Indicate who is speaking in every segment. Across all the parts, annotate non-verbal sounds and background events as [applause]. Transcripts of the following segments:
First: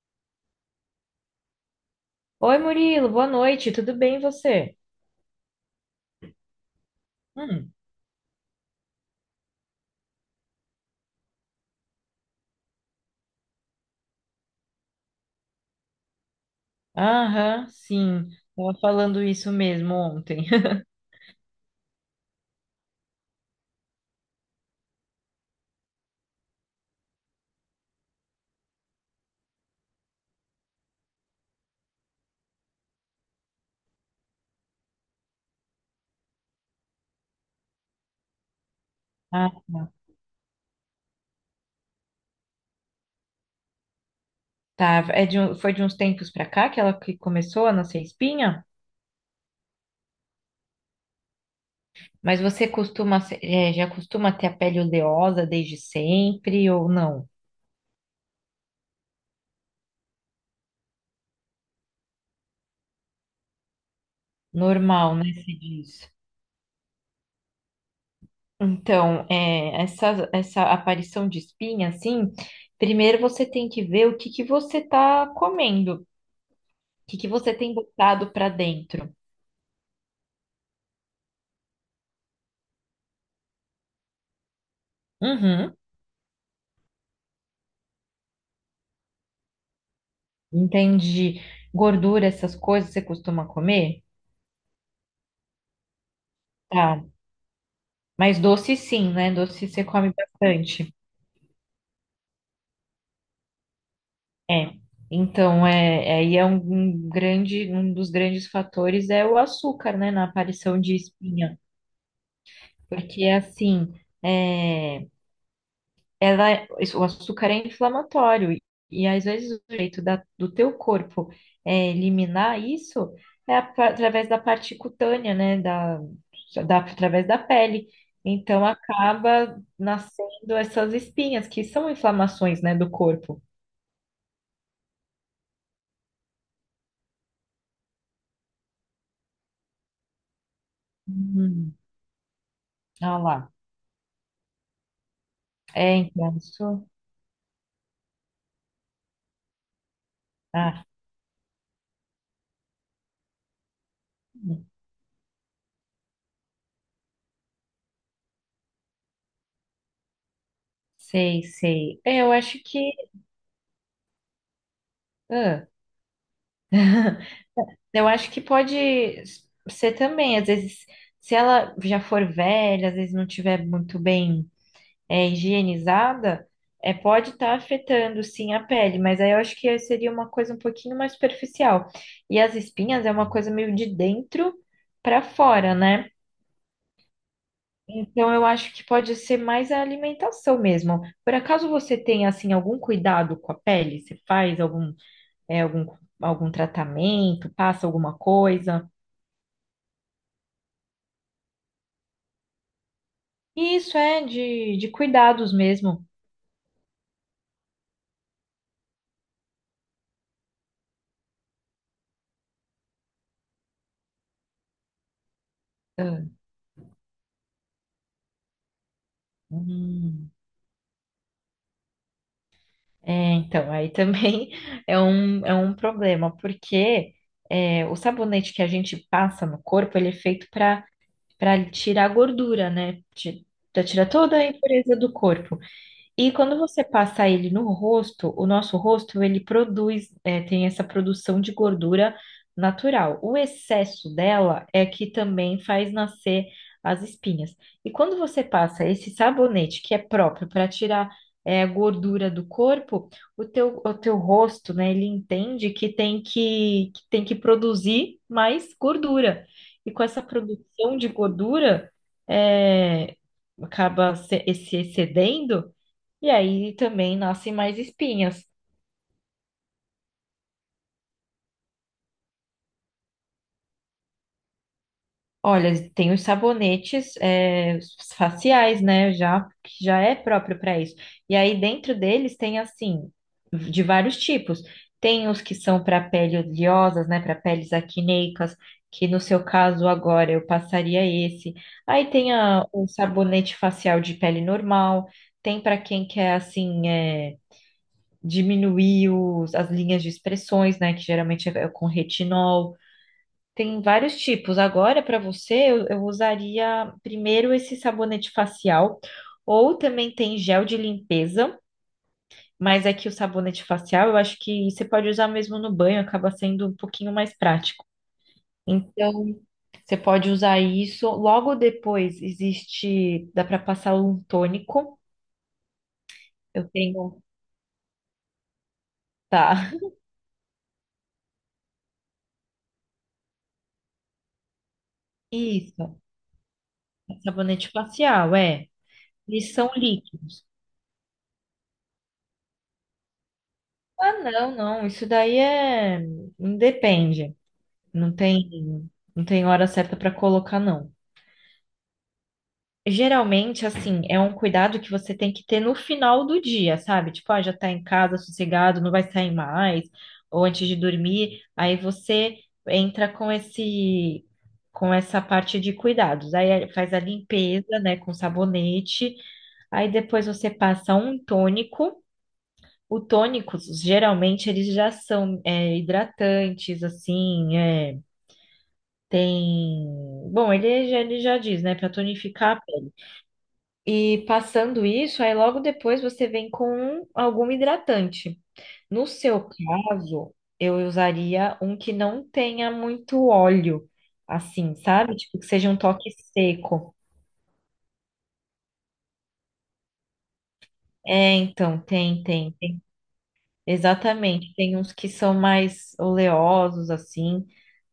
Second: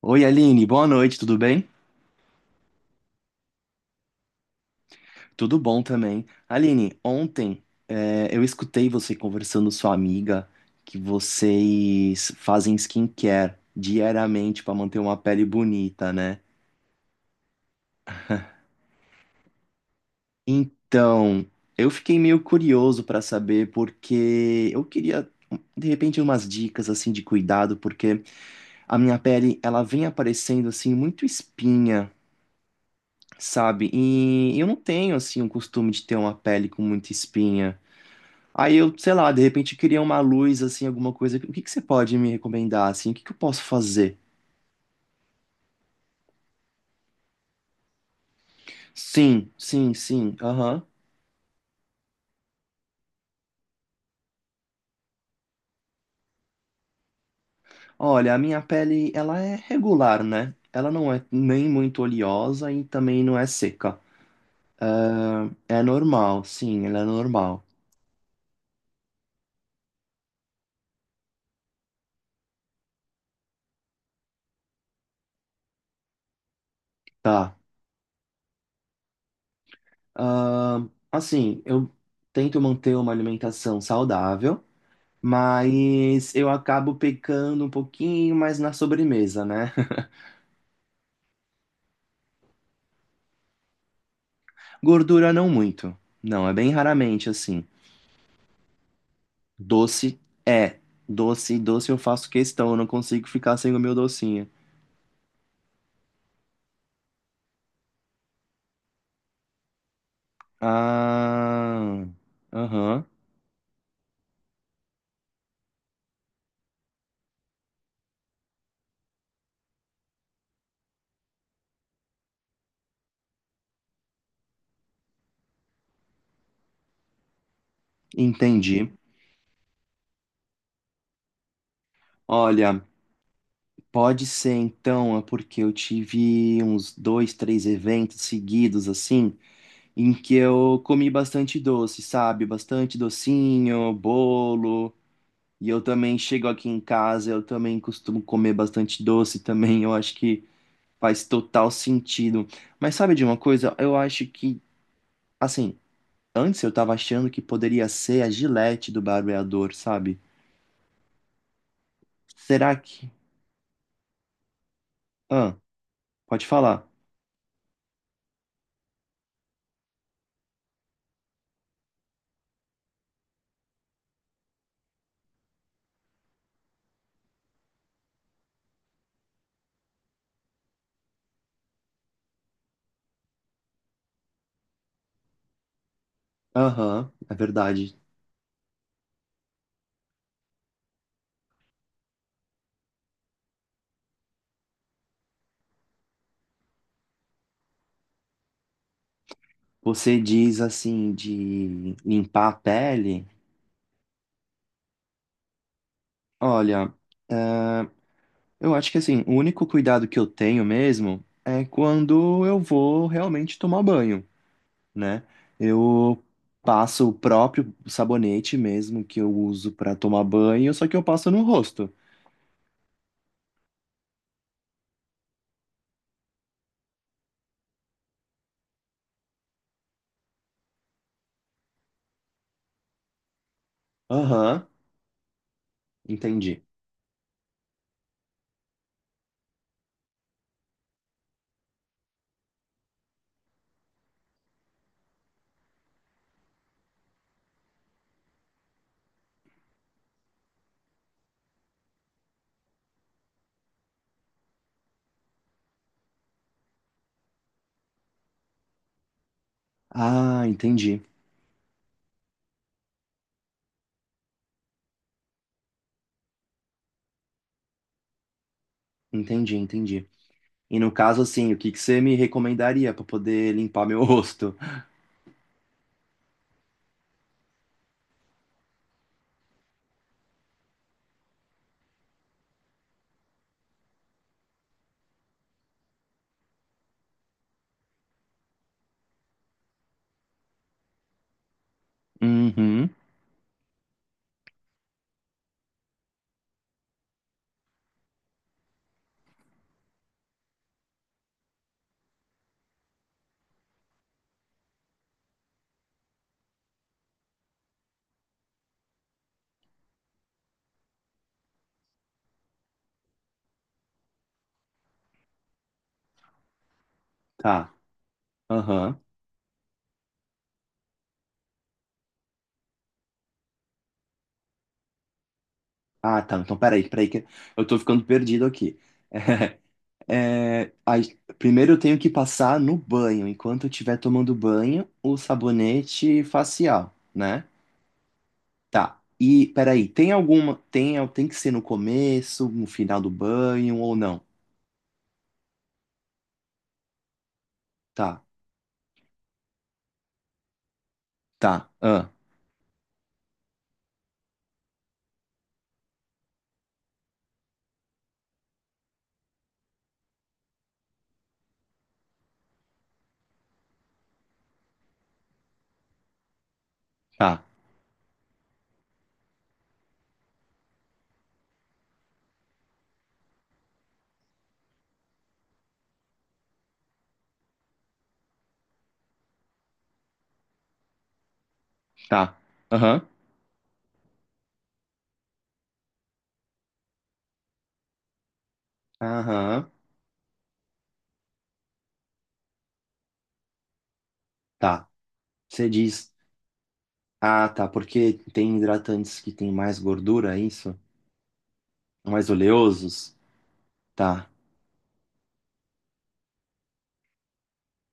Speaker 1: Oi, Aline, boa noite, tudo bem?
Speaker 2: Oi, Murilo, boa noite, tudo bem e você?
Speaker 1: Tudo bom também. Aline, ontem
Speaker 2: Hum,
Speaker 1: eu escutei você conversando com sua amiga que vocês fazem skincare diariamente para manter uma pele bonita, né?
Speaker 2: aham, sim, tava falando isso mesmo ontem. [laughs]
Speaker 1: Então, eu fiquei meio curioso para saber porque eu queria de repente umas dicas assim de cuidado, porque a minha pele ela vem aparecendo assim muito espinha, sabe? E eu não tenho assim o costume de ter uma pele com muita espinha. Aí eu, sei lá, de
Speaker 2: Ah,
Speaker 1: repente
Speaker 2: tá,
Speaker 1: queria uma luz, assim, alguma coisa. O que que você pode me recomendar, assim? O que que eu posso fazer?
Speaker 2: tá, foi de uns tempos pra cá que ela que começou a nascer espinha?
Speaker 1: Sim, sim, sim, aham.
Speaker 2: Mas você costuma, já costuma ter a pele oleosa desde sempre ou não?
Speaker 1: Olha, a minha pele, ela é regular, né? Ela não é nem muito oleosa e também não é seca.
Speaker 2: Normal, né,
Speaker 1: Ah,
Speaker 2: se
Speaker 1: é
Speaker 2: diz.
Speaker 1: normal, sim, ela é normal.
Speaker 2: Então, essa aparição de espinha, assim, primeiro você tem que ver o que você tá comendo, o que você
Speaker 1: Tá.
Speaker 2: tem botado pra dentro.
Speaker 1: Ah, assim, eu tento manter uma alimentação saudável,
Speaker 2: Uhum.
Speaker 1: mas eu acabo pecando um pouquinho mais na sobremesa, né?
Speaker 2: Entendi. Gordura, essas coisas você costuma comer?
Speaker 1: Gordura não muito. Não, é bem
Speaker 2: Tá.
Speaker 1: raramente assim.
Speaker 2: Mas doce sim, né? Doce você come
Speaker 1: Doce é.
Speaker 2: bastante.
Speaker 1: Doce, doce eu faço questão, eu não consigo ficar sem o meu docinho.
Speaker 2: É. Então, aí é um grande, um dos grandes fatores é o açúcar, né? Na aparição de espinha.
Speaker 1: Ah, aham,
Speaker 2: Porque assim, é, o açúcar é inflamatório e às vezes o jeito do teu corpo eliminar isso é através da parte cutânea, né, através da pele. Então
Speaker 1: entendi.
Speaker 2: acaba nascendo essas espinhas que são inflamações, né,
Speaker 1: Olha,
Speaker 2: do corpo.
Speaker 1: pode ser então, é porque eu tive uns dois, três eventos seguidos assim, em que eu comi bastante
Speaker 2: Uhum.
Speaker 1: doce, sabe? Bastante
Speaker 2: Ah lá.
Speaker 1: docinho, bolo. E eu
Speaker 2: É,
Speaker 1: também
Speaker 2: então
Speaker 1: chego aqui em
Speaker 2: isso.
Speaker 1: casa, eu também costumo comer bastante doce também. Eu acho que
Speaker 2: Ah,
Speaker 1: faz total sentido. Mas sabe de uma coisa? Eu acho que, assim, antes eu tava achando que poderia ser a Gillette do barbeador, sabe?
Speaker 2: sei, sei. É, eu acho
Speaker 1: Será
Speaker 2: que.
Speaker 1: que. Ah, pode falar.
Speaker 2: Ah. Eu acho que pode ser também, às vezes, se ela já for velha, às vezes não tiver muito bem higienizada, é, pode estar afetando sim a pele, mas aí eu acho que seria uma coisa um pouquinho mais superficial. E as espinhas é uma coisa meio de dentro para fora, né?
Speaker 1: Aham, é verdade.
Speaker 2: Então eu acho que pode ser mais a alimentação mesmo. Por acaso você tem assim algum cuidado com a pele? Você faz algum, é, algum, algum tratamento, passa alguma coisa?
Speaker 1: Você diz assim de limpar a pele?
Speaker 2: E isso é de cuidados mesmo.
Speaker 1: Olha, é, eu acho que assim, o único cuidado que eu tenho mesmo é quando eu vou realmente tomar banho. Né?
Speaker 2: Ah,
Speaker 1: Eu passo o próprio sabonete mesmo que eu uso pra tomar
Speaker 2: hum.
Speaker 1: banho, só que eu passo no rosto.
Speaker 2: É, então, aí também [laughs] é um problema, porque é, o sabonete que a gente passa no corpo, ele é feito para tirar a gordura, né? Para tirar toda a
Speaker 1: Aham,
Speaker 2: impureza do corpo. E quando
Speaker 1: entendi.
Speaker 2: você passa ele no rosto, o nosso rosto ele produz, é, tem essa produção de gordura natural. O excesso dela é que também faz nascer as espinhas. E quando você passa esse sabonete que é próprio para tirar é, a gordura do corpo, o teu rosto, né, ele entende que tem que produzir mais gordura. E com essa
Speaker 1: Ah,
Speaker 2: produção
Speaker 1: entendi.
Speaker 2: de gordura, é, acaba se excedendo e aí também nascem mais espinhas.
Speaker 1: Entendi, entendi. E no caso, assim, o que que você me recomendaria pra poder limpar meu [laughs] rosto?
Speaker 2: Olha, tem os sabonetes é, os faciais, né? Já que já é próprio para isso. E aí dentro deles tem assim de vários tipos. Tem os que são para pele oleosas, né? Para peles acneicas, que no seu caso agora eu passaria esse. Aí tem o
Speaker 1: Uhum,
Speaker 2: sabonete facial de pele normal. Tem para quem quer assim é, diminuir as linhas de expressões, né? Que geralmente é com retinol. Tem vários tipos. Agora, para você, eu usaria primeiro esse sabonete facial, ou também tem gel de limpeza, mas aqui o sabonete facial eu acho que você pode usar mesmo no banho, acaba sendo um pouquinho mais
Speaker 1: tá.
Speaker 2: prático.
Speaker 1: Aham.
Speaker 2: Então, você pode usar isso. Logo depois existe, dá para passar um tônico.
Speaker 1: Ah, tá. Então,
Speaker 2: Eu
Speaker 1: peraí, peraí
Speaker 2: tenho,
Speaker 1: que eu tô ficando perdido aqui. [laughs]
Speaker 2: tá. [laughs]
Speaker 1: É, aí, primeiro eu tenho que passar no banho, enquanto eu estiver tomando banho, o
Speaker 2: Isso,
Speaker 1: sabonete facial, né?
Speaker 2: sabonete facial, é.
Speaker 1: Tá. E
Speaker 2: Eles são
Speaker 1: peraí, tem
Speaker 2: líquidos.
Speaker 1: alguma. Tem, tem que ser no começo, no final do banho ou
Speaker 2: Ah,
Speaker 1: não?
Speaker 2: não, não, isso daí é. Hum, depende. Não
Speaker 1: Tá,
Speaker 2: tem, não tem hora certa para colocar, não.
Speaker 1: tá, ah,
Speaker 2: Geralmente, assim, é um cuidado que você tem que ter no final do dia, sabe? Tipo, ah, já tá em casa, sossegado, não vai sair mais, ou antes de dormir, aí você entra com esse, com essa parte de cuidados. Aí é, faz a
Speaker 1: tá,
Speaker 2: limpeza, né, com sabonete, aí depois você passa um tônico. O tônico, geralmente, eles já são, é, hidratantes, assim, é, tem. Bom, ele já diz, né? Pra
Speaker 1: tá.
Speaker 2: tonificar a pele.
Speaker 1: Aham,
Speaker 2: E passando isso, aí logo depois você vem com algum hidratante. No seu
Speaker 1: aham,
Speaker 2: caso, eu usaria um que não tenha muito óleo, assim,
Speaker 1: tá.
Speaker 2: sabe? Tipo, que
Speaker 1: Você
Speaker 2: seja um toque
Speaker 1: diz.
Speaker 2: seco.
Speaker 1: Ah, tá, porque tem hidratantes que tem mais gordura, é isso?
Speaker 2: É, então, tem,
Speaker 1: Mais
Speaker 2: tem.
Speaker 1: oleosos? Tá.
Speaker 2: Exatamente, tem uns que são mais oleosos, assim.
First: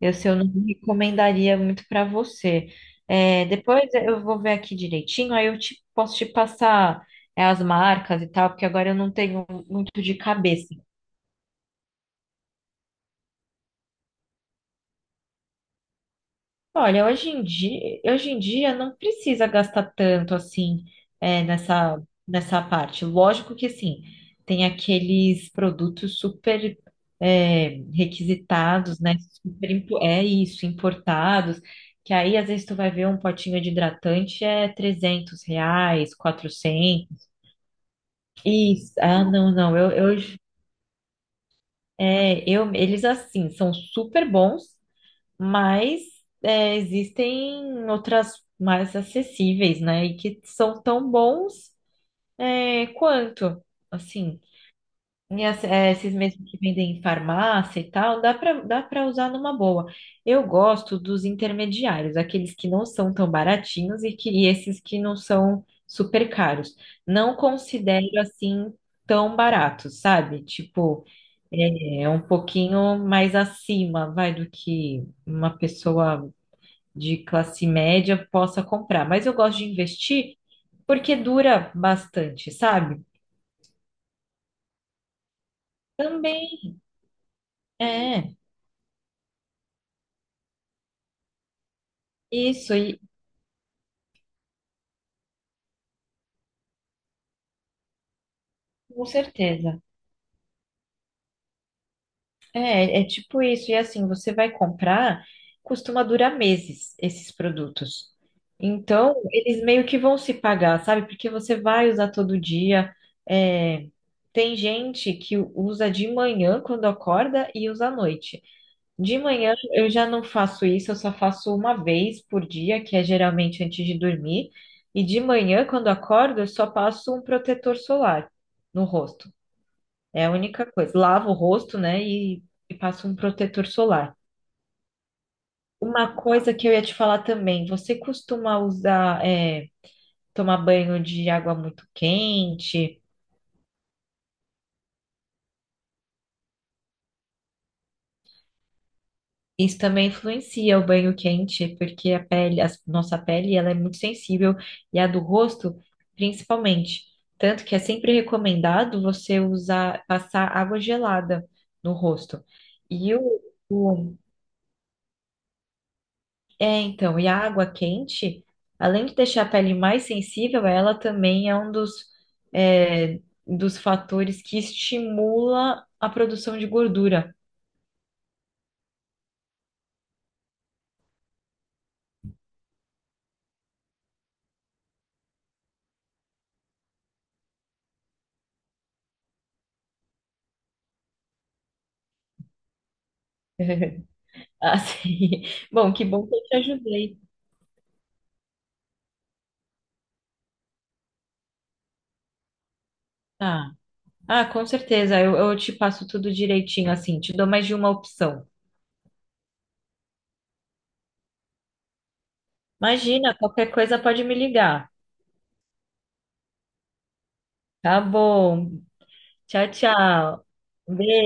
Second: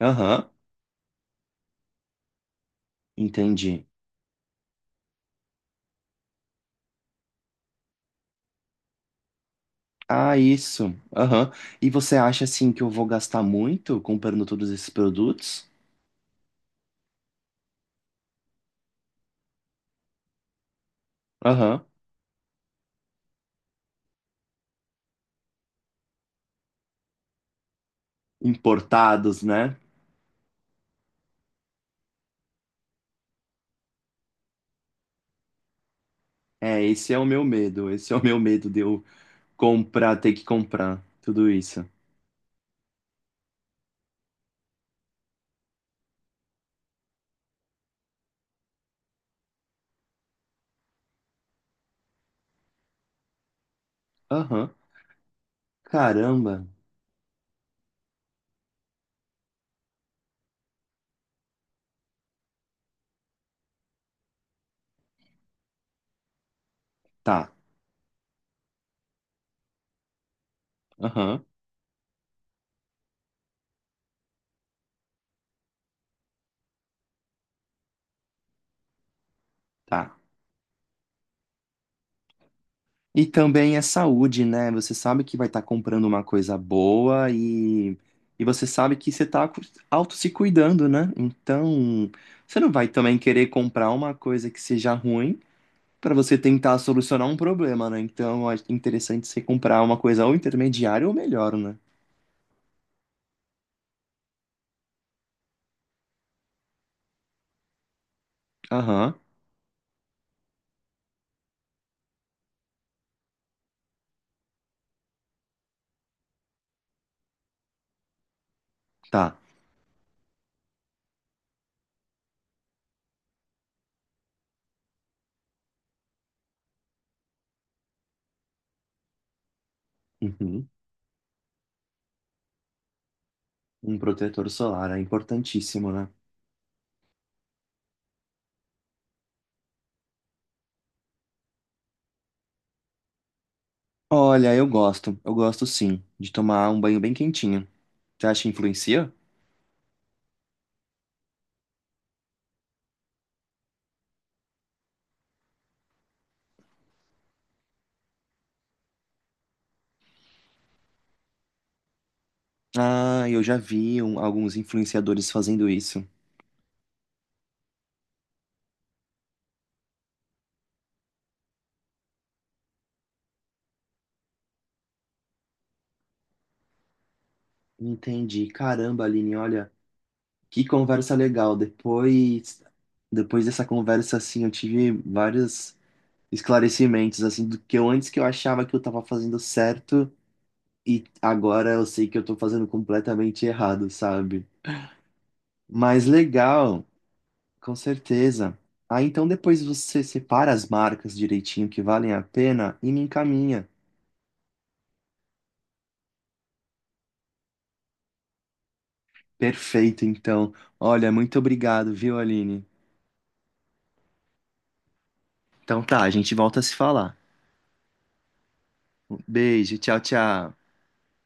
Speaker 2: Esse eu não
Speaker 1: Aham,
Speaker 2: recomendaria muito para você. É,
Speaker 1: entendi.
Speaker 2: depois eu vou ver aqui direitinho, aí posso te passar é, as marcas e tal, porque agora eu não tenho muito de
Speaker 1: Ah,
Speaker 2: cabeça.
Speaker 1: isso. Aham. E você acha assim que eu vou gastar muito comprando todos esses produtos?
Speaker 2: Olha, hoje em dia não precisa gastar tanto assim é,
Speaker 1: Aham.
Speaker 2: nessa, nessa parte. Lógico que sim, tem aqueles produtos super é, requisitados, né?
Speaker 1: Importados,
Speaker 2: Super,
Speaker 1: né?
Speaker 2: é isso, importados, que aí às vezes tu vai ver um potinho de hidratante é R$ 300,
Speaker 1: É, esse é o
Speaker 2: 400.
Speaker 1: meu medo. Esse é o meu medo de
Speaker 2: Isso,
Speaker 1: eu
Speaker 2: ah, não, não,
Speaker 1: comprar,
Speaker 2: eu,
Speaker 1: ter que comprar. Tudo isso.
Speaker 2: eu, eles assim, são super bons, mas é, existem outras mais acessíveis, né? E que são tão bons é, quanto, assim,
Speaker 1: Aham.
Speaker 2: e esses mesmos que
Speaker 1: Caramba.
Speaker 2: vendem em farmácia e tal, dá para usar numa boa. Eu gosto dos intermediários, aqueles que não são tão baratinhos e esses que não são super caros. Não
Speaker 1: Tá.
Speaker 2: considero assim tão baratos, sabe? Tipo,
Speaker 1: Aham.
Speaker 2: é um pouquinho mais acima, vai, do que uma pessoa de classe média possa comprar. Mas eu gosto de
Speaker 1: Tá.
Speaker 2: investir porque dura bastante, sabe?
Speaker 1: E também é saúde, né? Você sabe que vai estar comprando uma coisa
Speaker 2: Também
Speaker 1: boa
Speaker 2: é
Speaker 1: e você sabe que você tá auto se cuidando, né? Então, você não
Speaker 2: isso,
Speaker 1: vai
Speaker 2: e
Speaker 1: também querer comprar uma coisa que seja ruim para você tentar solucionar um problema, né? Então, é
Speaker 2: com
Speaker 1: interessante você
Speaker 2: certeza.
Speaker 1: comprar uma coisa ou intermediária ou melhor, né?
Speaker 2: É, é tipo isso. E assim, você vai comprar, costuma durar meses esses produtos.
Speaker 1: Aham.
Speaker 2: Então, eles meio que vão se pagar, sabe? Porque você vai usar todo dia. É, tem gente que usa de manhã quando acorda e usa à noite. De
Speaker 1: Tá.
Speaker 2: manhã eu já não faço isso, eu só faço uma vez por dia, que é geralmente antes de dormir. E de manhã, quando acordo, eu só passo um protetor solar no rosto. É a única
Speaker 1: Uhum.
Speaker 2: coisa. Lavo o rosto, né, e passo um protetor
Speaker 1: Um
Speaker 2: solar.
Speaker 1: protetor solar é importantíssimo, né?
Speaker 2: Uma coisa que eu ia te falar também, você costuma usar, é, tomar banho de água muito quente?
Speaker 1: Olha, eu gosto sim, de tomar um banho bem quentinho. Você acha que influencia?
Speaker 2: Isso também influencia o banho quente, porque a pele, ela é muito sensível e a do rosto, principalmente. Tanto que é sempre recomendado você usar, passar água gelada no rosto. E o,
Speaker 1: Ah, eu já vi
Speaker 2: o-
Speaker 1: alguns influenciadores fazendo isso.
Speaker 2: e a água quente, além de deixar a pele mais sensível, ela também é um dos, é, dos fatores que estimula a produção de gordura.
Speaker 1: Entendi. Caramba, Aline, olha, que conversa legal. Depois, depois dessa conversa, assim, eu tive vários esclarecimentos, assim, do que eu antes que eu achava que eu tava fazendo certo e agora eu sei que eu tô fazendo completamente errado,
Speaker 2: [laughs]
Speaker 1: sabe?
Speaker 2: Assim,
Speaker 1: Mas
Speaker 2: bom que eu te
Speaker 1: legal.
Speaker 2: ajudei.
Speaker 1: Com certeza. Ah, então depois você separa as marcas direitinho que valem a pena e me encaminha.
Speaker 2: Tá. Ah, com certeza. Eu te passo tudo direitinho, assim, te dou mais de uma opção.
Speaker 1: Perfeito, então. Olha, muito obrigado, viu, Aline?
Speaker 2: Imagina, qualquer coisa pode me ligar.
Speaker 1: Então tá, a gente volta a se falar.
Speaker 2: Tá bom.
Speaker 1: Um
Speaker 2: Tchau,
Speaker 1: beijo, tchau,
Speaker 2: tchau.
Speaker 1: tchau.
Speaker 2: Um beijo.